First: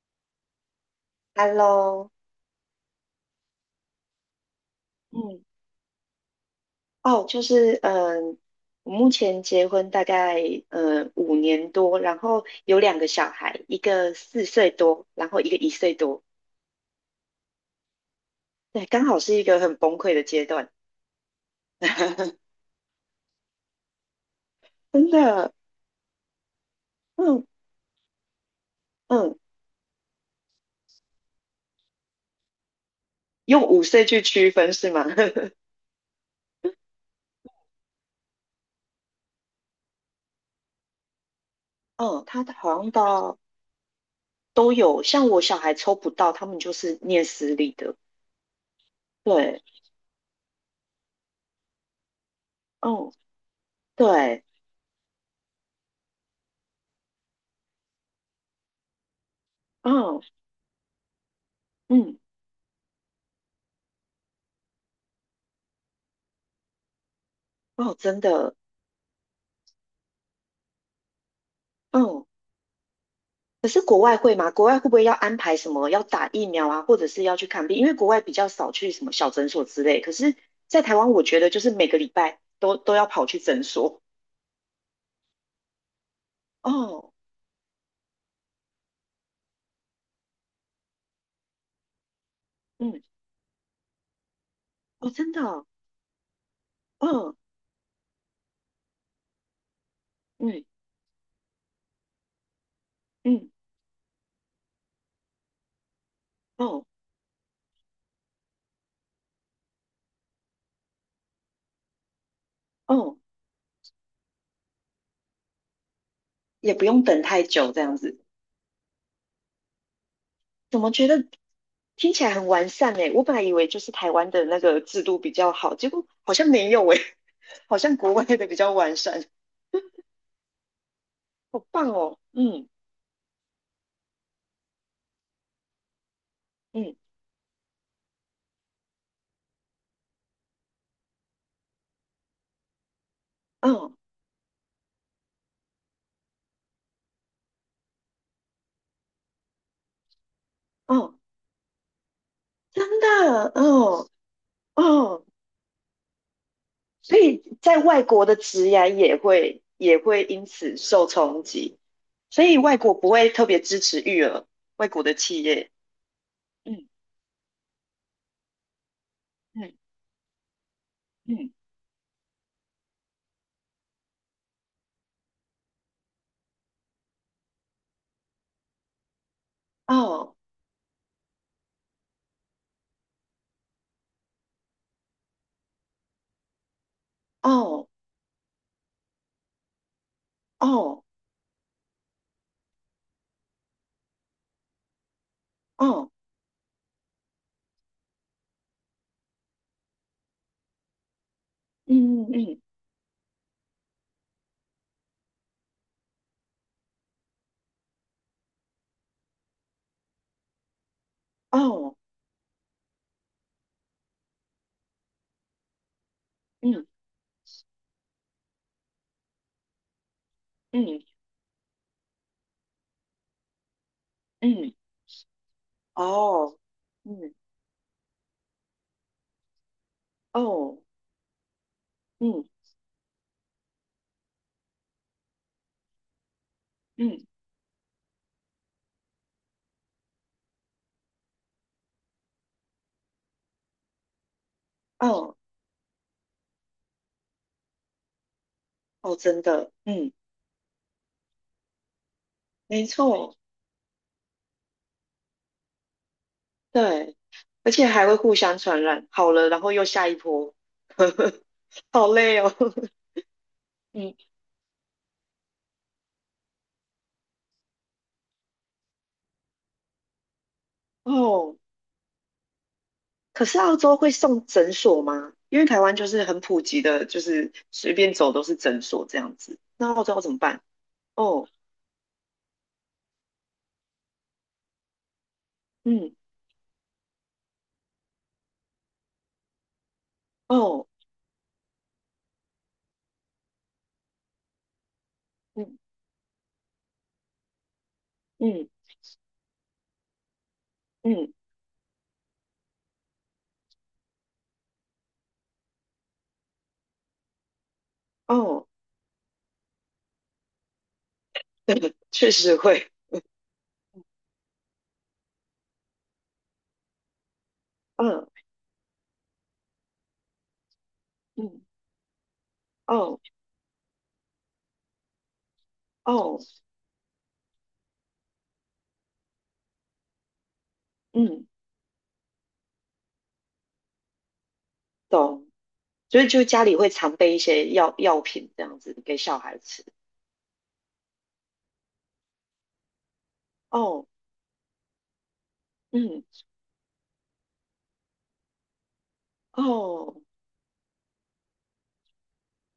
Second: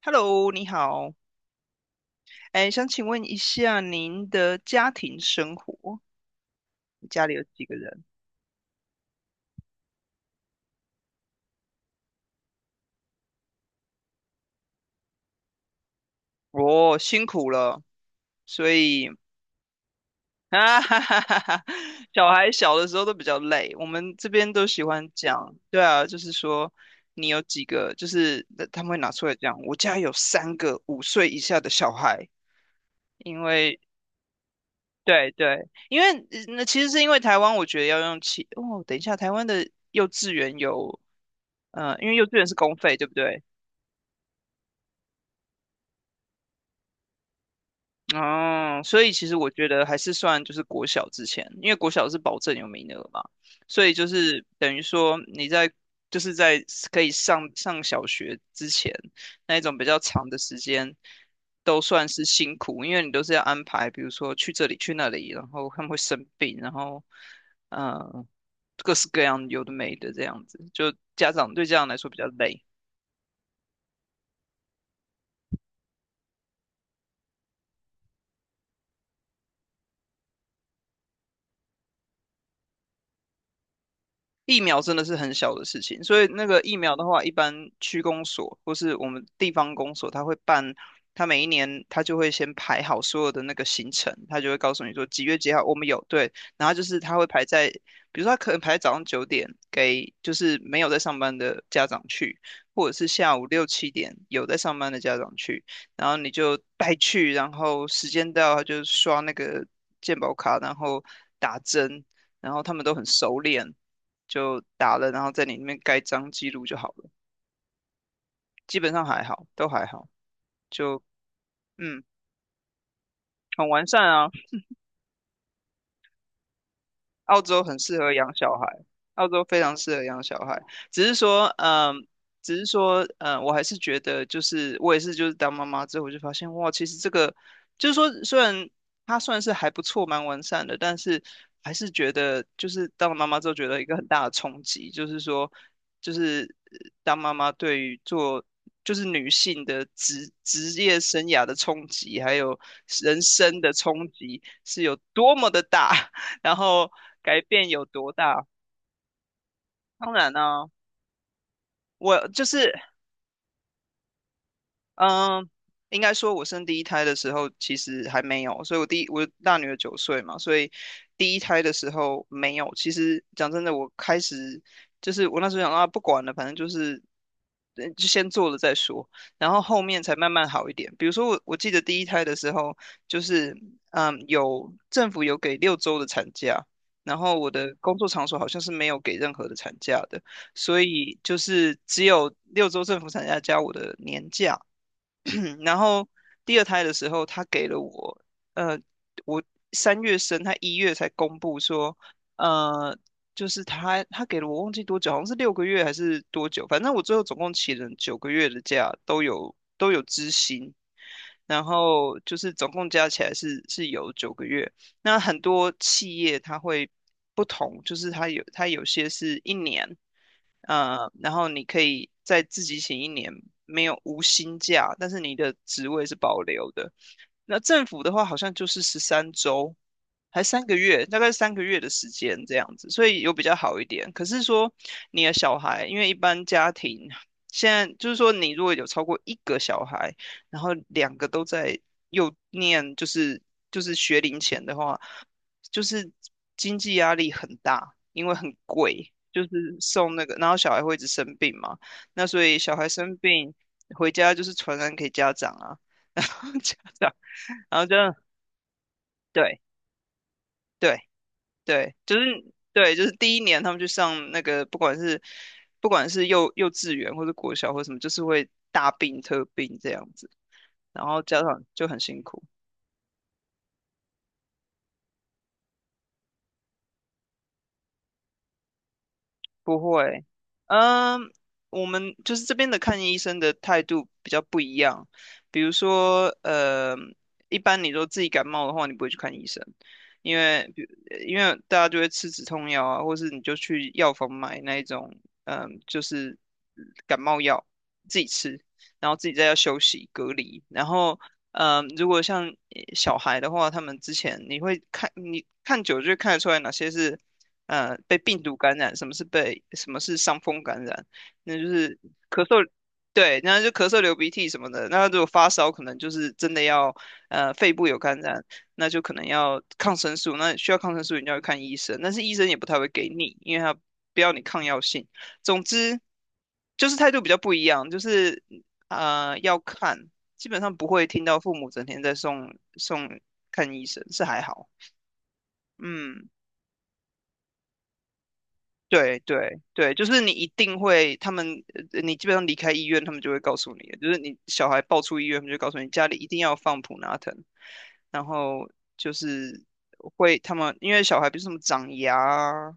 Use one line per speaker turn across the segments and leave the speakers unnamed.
Hello，你好，
Hello，
哎，想请问一下您的家庭
嗯，
生活，你
哦，
家里有
就
几个
是
人？
呃我目前结婚大概5年多，然后有2个小孩，一个4岁多，然后一个1岁多，
哦，辛苦了，所
对，刚
以
好是一个很崩溃的阶段，
啊，哈哈哈哈，小孩 小的时候都比较累，我们这边都喜欢
真的，
讲，对啊，就是说你有
嗯
几个，就是他们会拿出来
嗯，
讲，我家有三个5岁以下的小孩，因
用
为
5岁去区分是吗？
对对，因为那其实是因为台湾，我觉得要用哦，等一下，台湾的幼稚园有，因为
嗯，
幼稚
他
园是公
好像
费，对不
到
对？
都有，像我小孩抽不到，他们就是念私立的。
哦，所以其实我
对，
觉得还是算就是国小之前，因为国小是保证有名额
嗯，
嘛，所以就
对，
是等于说你在就是在可以上小学之前那一种比较
嗯
长的时间，都算
嗯，
是辛苦，因为你都是要安排，比如说去这里去那里，然后他们会生病，然后
哦，真
嗯，
的，
各式各样有的没的这样子，就家长对家长来说比较
嗯
累。
可是国外会吗？国外会不会要安排什么要打疫苗啊，或者是要去看病？因为国外比较少去什么小诊所之类。可是，在台湾，我觉得就是每个礼拜都要跑去诊所。
疫苗真的是很小的事情，所以那个疫苗的
哦，
话，一般区公所或是我们地方公所，他会办，他每一年他就会先排好
嗯，
所有的那个行程，他就会告诉你说
哦，
几
真
月
的，
几号我们有，对，然后就是
嗯，
他会
哦，
排在，比如说他可能排在早上9点给就是
嗯
没有在上班的家长去，或者是下午
嗯，
6、7点有在上班的家长去，然后你就
哦
带去，然后时间到他就刷那个健保卡，然后打针，然后他们都很
哦，
熟练。就打了，然后在你那边盖章记录
也
就
不
好
用
了，
等太久这样子。
基本上还好，都还好，
怎么
就
觉得
嗯，
听起来很完善诶？我本来以为
很
就
完
是
善
台
啊。
湾的那个制度比较好，结果好像没有诶，
澳洲 很
好像
适合
国外
养
的
小
比
孩，
较完善。
澳洲非常适合养小孩。只是说，
好棒
嗯，
哦，
只是
嗯
说，嗯，我还是觉得，就是我也是，就是当妈妈之后，我就发现，哇，其实
嗯
这个，就是说，虽然它算是还不错，蛮完善的，但是还是觉得，就是当了妈妈之后，觉得一个
嗯
很大的冲击，就是说，就是当妈妈对于做。就是女性的职业
嗯。哦，
生涯的冲击，还有
真的，
人生的
哦
冲击是有
哦，
多么的大。然后
所
改
以
变
在
有
外
多
国的
大？
职涯也会也
当
会
然
因
呢、
此受冲击，
我
所
就
以
是
外国不会特别支持育儿，外国的企
嗯，
业，
应该说，我生第一
嗯
胎的时候其实还没有，所以我第一我大女
嗯
儿9岁嘛，所以第
嗯，
一
嗯
胎的时候没有。其实讲真的，我开始就是我那时候想啊，不管了，反正就是就先做了再说，然后后面才慢
哦
慢好一点。比如说我记得第一胎的时候，就是有政府有给六周的产假，然后我的
哦
工作场所好像是没有给任何的产假的。所
哦
以就是只有六周政府产假加我的年假，然后
哦，
第二胎的时候，他给了我，呃，我三月生，他一月才公布说，
嗯嗯
呃，就是他给了我忘记多久，好像是6个月还是多久，反正我最后总共请了九个月的假，都有支薪，
嗯，
然
哦
后就是总共加起来是有九个月，那很多企业它
嗯
会不同，就是它有它有些是一年，
嗯
然后你可以再自己请一年，没有无薪
嗯，
假，但是你的职位是保
哦
留的。
嗯
那政府的话，好像就是13周，还三个
哦
月，大概三个月的时间
嗯
这样子，所以有比较好一点。可是说你的小孩，因为一般家庭
嗯
现在就是说，你如果有超过一个小孩，然后两个都在又念就是学龄前的话，
哦嗯嗯
就是经济压力很大，因为很贵，
哦，
就
真
是
的，嗯，
送那个，然后小孩会一直生病嘛，那所以小
没
孩生
错，
病回家就是传染给家长啊，然后家长，
对，而
然后
且
就
还会互相传染，好了，
对
然后又下一波，
对 对，
好
就
累
是
哦。
对，就 是第一年他们去
嗯，
上那个，不管是幼稚园或者国小或什么，就是会大病特病这样子，然后家
哦，
长就很辛苦。
可是澳洲会送诊所吗？因为台湾就是很普及的，就是随便走都是诊所这样子。
不
那澳洲要
会，
怎么办？
嗯，
哦，
我们就是这边的看医生的态度比较不一样。比如
嗯，
说，一般你说自己感冒的话，你不会去看医生，因为比
哦，
因为大家就会吃止痛药啊，或是你就去药房买那一种，
嗯
就是感冒药自己吃，
嗯
然后自己在家休息隔离。然后，
嗯，
如果像小孩的话，他们之前你会看，你看久就会看得出来哪些是。被病毒
哦，
感染，什么是被什么是伤风感染，那就是
确
咳
实
嗽，
会，
对，然后就咳嗽、流鼻涕什么的。那如果发烧，可能就是真的要肺部有感
嗯
染，那就可能要抗生素，那需要抗生素你就要
嗯，
看医生，但是医生也不太会给
哦
你，因为他不要你抗药性。总之
哦，
就是态度比较不一样，就是要看，基本上不会听到
嗯，
父母整天在送看医生，是还好，
懂。所以
嗯。
就家里会常备一些药品这样子给
对
小孩
对
吃。
对，就是你一定会，他们你基本上离开医院，他们就会告诉你的，
哦，
就是你小孩抱出医院，他们就告诉你家里
嗯，
一定要放普拿疼，然后就是
哦，
会他们因为小孩比如什么长牙啊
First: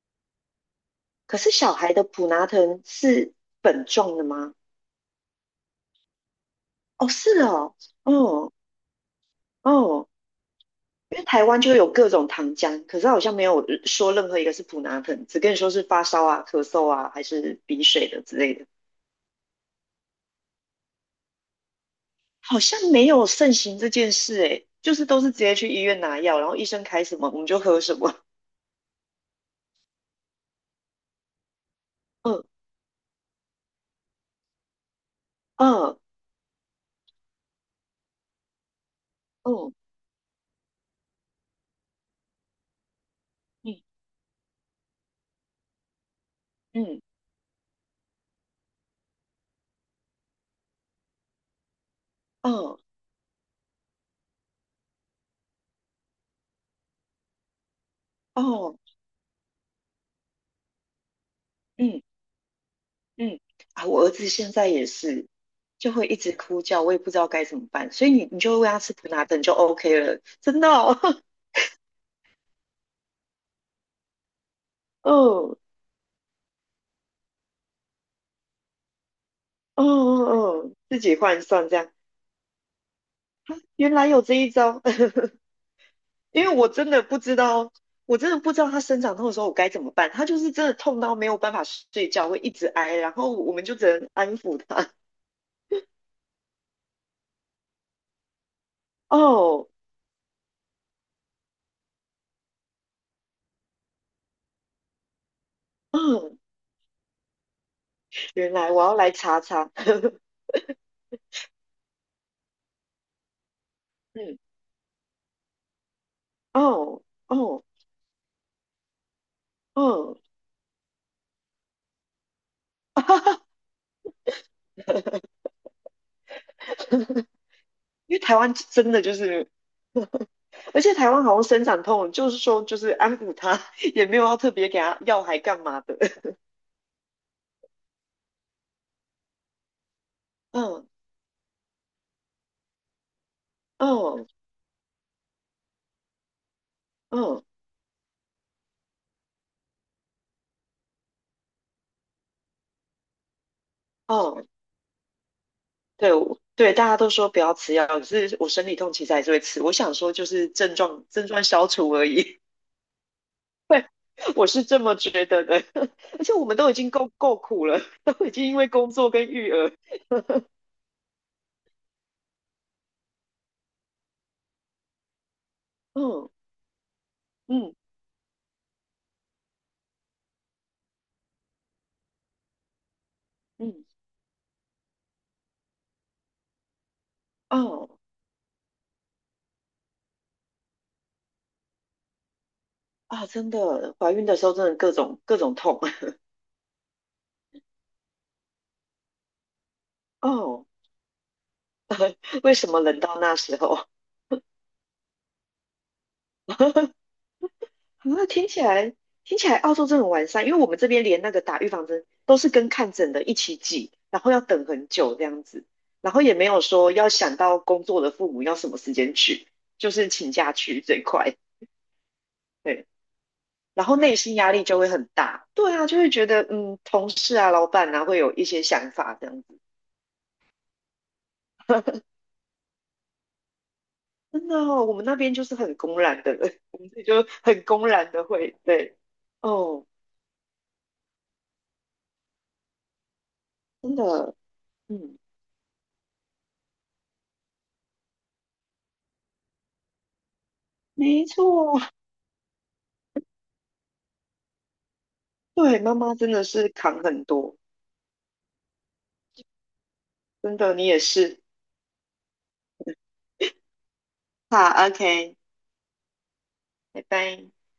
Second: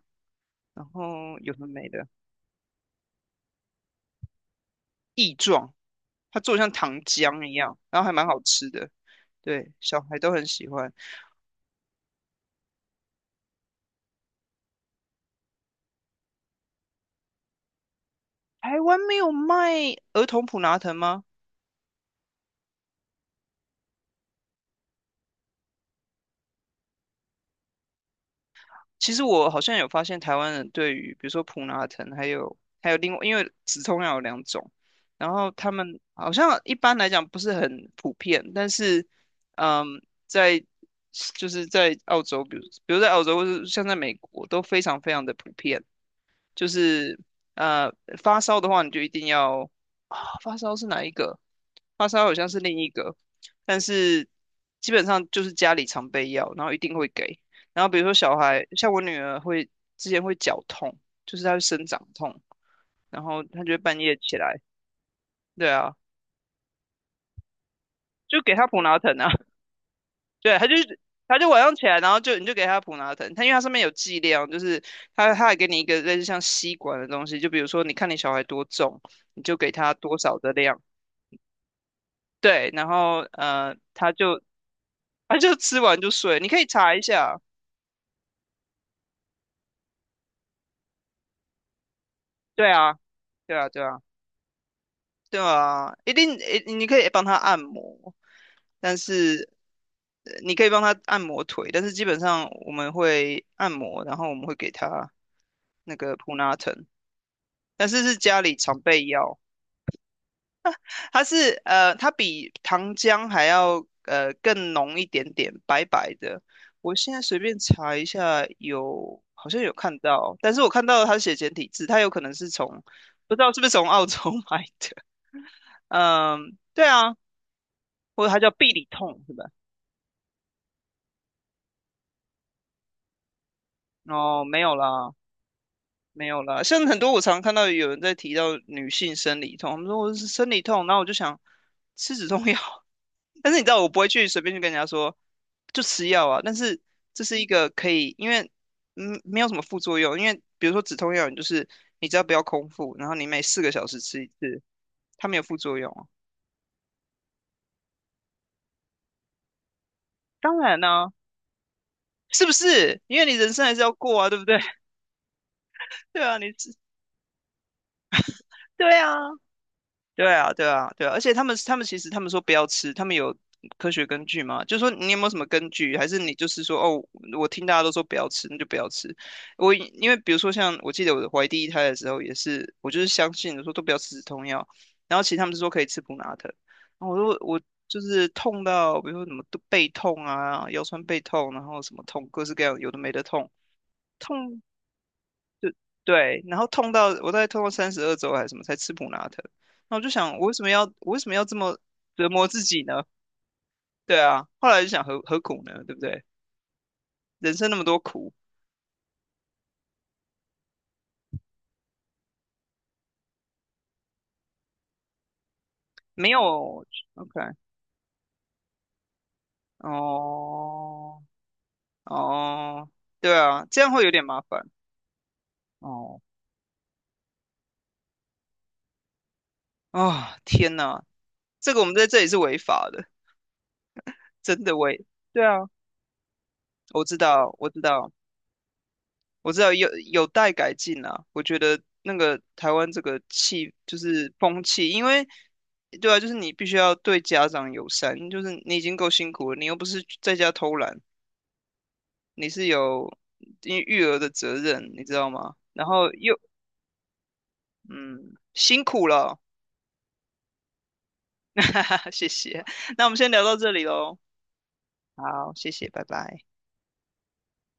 然
可
后
是
有什么
小
没
孩的
的
普拿疼是粉状的吗？
异状，它做得像糖
哦，是
浆一
哦，
样，然后还蛮好
哦
吃的，对，小
哦，
孩都很喜欢。
因为台湾就有各种糖浆，可是它好像没有说任何一个是普拿疼，只跟你说是发烧啊、咳嗽啊，还是鼻水的之类的，
台湾没有卖儿童普拿疼吗？
好像没有盛行这件事诶，就是都是直接去医院拿药，然后医生开什么我们就喝什么。
其实我好像有发现，台湾人对于比如说普拿疼，还
嗯
有还有另外，因为止痛药有两种，然后他们
嗯
好像一般来讲不是很普遍，但是
嗯
嗯，在就是在澳洲，比如在澳洲或是像在
嗯
美国都非常非常的普遍。就
嗯
是呃发烧的话，你就一定要啊，发烧是哪一个？发烧好像是
嗯，
另一个，但是基本上就是家里常备药，然后一定会给。然后比如说小孩，
哦，
像我女儿之前会脚痛，就是她会生
嗯
长痛，然
嗯，
后她就会
啊，
半
我儿
夜
子
起
现
来，
在也是，
对
就
啊，
会一直哭叫，我也不知道该怎么办，所以你
就给
就
她
喂他
普
吃
拿
普
疼
拿
啊。
疼就 OK 了，
对，
真
他
的
就
哦，
是他就晚上起来，然后就你就给他普拿疼，他因为它上面有剂量，就是 他还
嗯，
给你一个类似像吸管的东西，就比如说你看你小孩多重，你就给
哦
他多
哦
少的
哦，
量，
自己换算这样，
对，然后
原来
他
有这
就
一招，
他就吃完就 睡，
因
你
为
可以
我真
查
的
一
不知
下，
道，我真的不知道他生长痛的时候我该怎么办，他就是真的痛到没有办法睡觉，会一直
对
挨，
啊，
然后我
对
们
啊，
就
对
只
啊，
能安抚他。
对啊，一定诶，你可以帮他按摩，但 是
哦，
你可以帮他按摩腿，但是基本上我们会按摩，然后我们会给他那个普
嗯，
拿疼，但是是家
原
里
来
常
我要
备
来
药。
查查，
它是它比糖浆还要
嗯，
更浓一点点，白白的。我
哦
现在随便
哦
查一下有，好像有看
哦，
到，但是我看到它写简体字，它有可能是不知道是不是从澳洲 买的。嗯，对啊，
因为
或者
台
它叫
湾
必理
真的就
痛是吧？
是。而且台湾好像生长痛，就是说就是安抚他，也没有要
哦，
特
没
别
有
给他
啦，
药还干嘛的。
没有啦。像很多我常看到有人在提到女性生理痛，他们说我是生 理痛，
嗯
然后我就想吃止痛药，但是你知道，我不会
嗯
随便去跟人家说就吃药啊。但是这是
嗯
一个可以，因为没有什么副作用。因为比如说止痛药，你就是你只要不要空腹，然后你每4个小时吃一
嗯，
次，它没有副作用啊。
对，对，大家都说不要吃药，可是我生理痛其实还是会吃。我想说，就是
当然
症状
呢、
症状消除而已，
是不是？因为你人生还是要过啊，对不
我
对？
是这 么觉得的。
对
而且
啊，
我们都已经够苦了，都已经因为工
对
作
啊。
跟育儿，
对啊，对啊，对啊，而且他们其实他们说不要吃，他们有科学根据吗？就说你有没有什么根据，还是
嗯
你就是说哦，我听
嗯
大家都说不要吃，那就不要吃。我因为比如说像我记得我怀第一胎的时候也是，我就是相信我说都
嗯，
不要吃止痛药，然后其实他们是说可以吃普拿疼，然后我说我
哦，
就是痛到比如说什么都背痛啊，腰酸背痛，然后什么痛，各式各样有的没的
啊，真
痛。
的，怀孕的时候
痛
真的各种痛，
对，然后痛到我大概痛到32周还是什么才吃普拉疼，那我就 想，我为什
哦，
么要我为什么要这么折磨
为
自
什么
己
冷
呢？
到那时候？
对啊，后来就想何苦呢？对不对？人生那么多
啊，
苦，
听起来澳洲真的很完善，因为我们这边连那个打预防针都是跟看诊的一起挤，然后要等很久这样子，然后
没
也
有
没有说要
OK
想到工作的父母要什么时间去，就是请假去最
哦
快，对，
哦，对啊，这
然
样
后
会有
内
点
心
麻
压力
烦
就会很大，对啊，就会
哦
觉得同事啊、老板啊会有一些想法这样子，
啊、天哪，这个我们在这里是违法的，
真的
真的
哦，我们
违。
那边就
对
是
啊，
很公然的，我们这
我
里
知
就
道，
很
我知
公然
道，
的会，对，
我知道
哦，
有待改进啊，我觉得那个台湾这个
真
就是
的，
风气，因
嗯，
为对啊，就是你必须要对家长友善，就是你已经够辛苦了，你又不是在家偷懒，
没错。
你是有因为育儿的责任，你知道吗？
对，
然
妈
后
妈真
又
的是扛很多，
嗯辛苦了，
真的，你也是。
哈哈哈，谢谢。那我们先聊到这里喽，
好，OK，
好，谢谢，拜拜。
拜拜。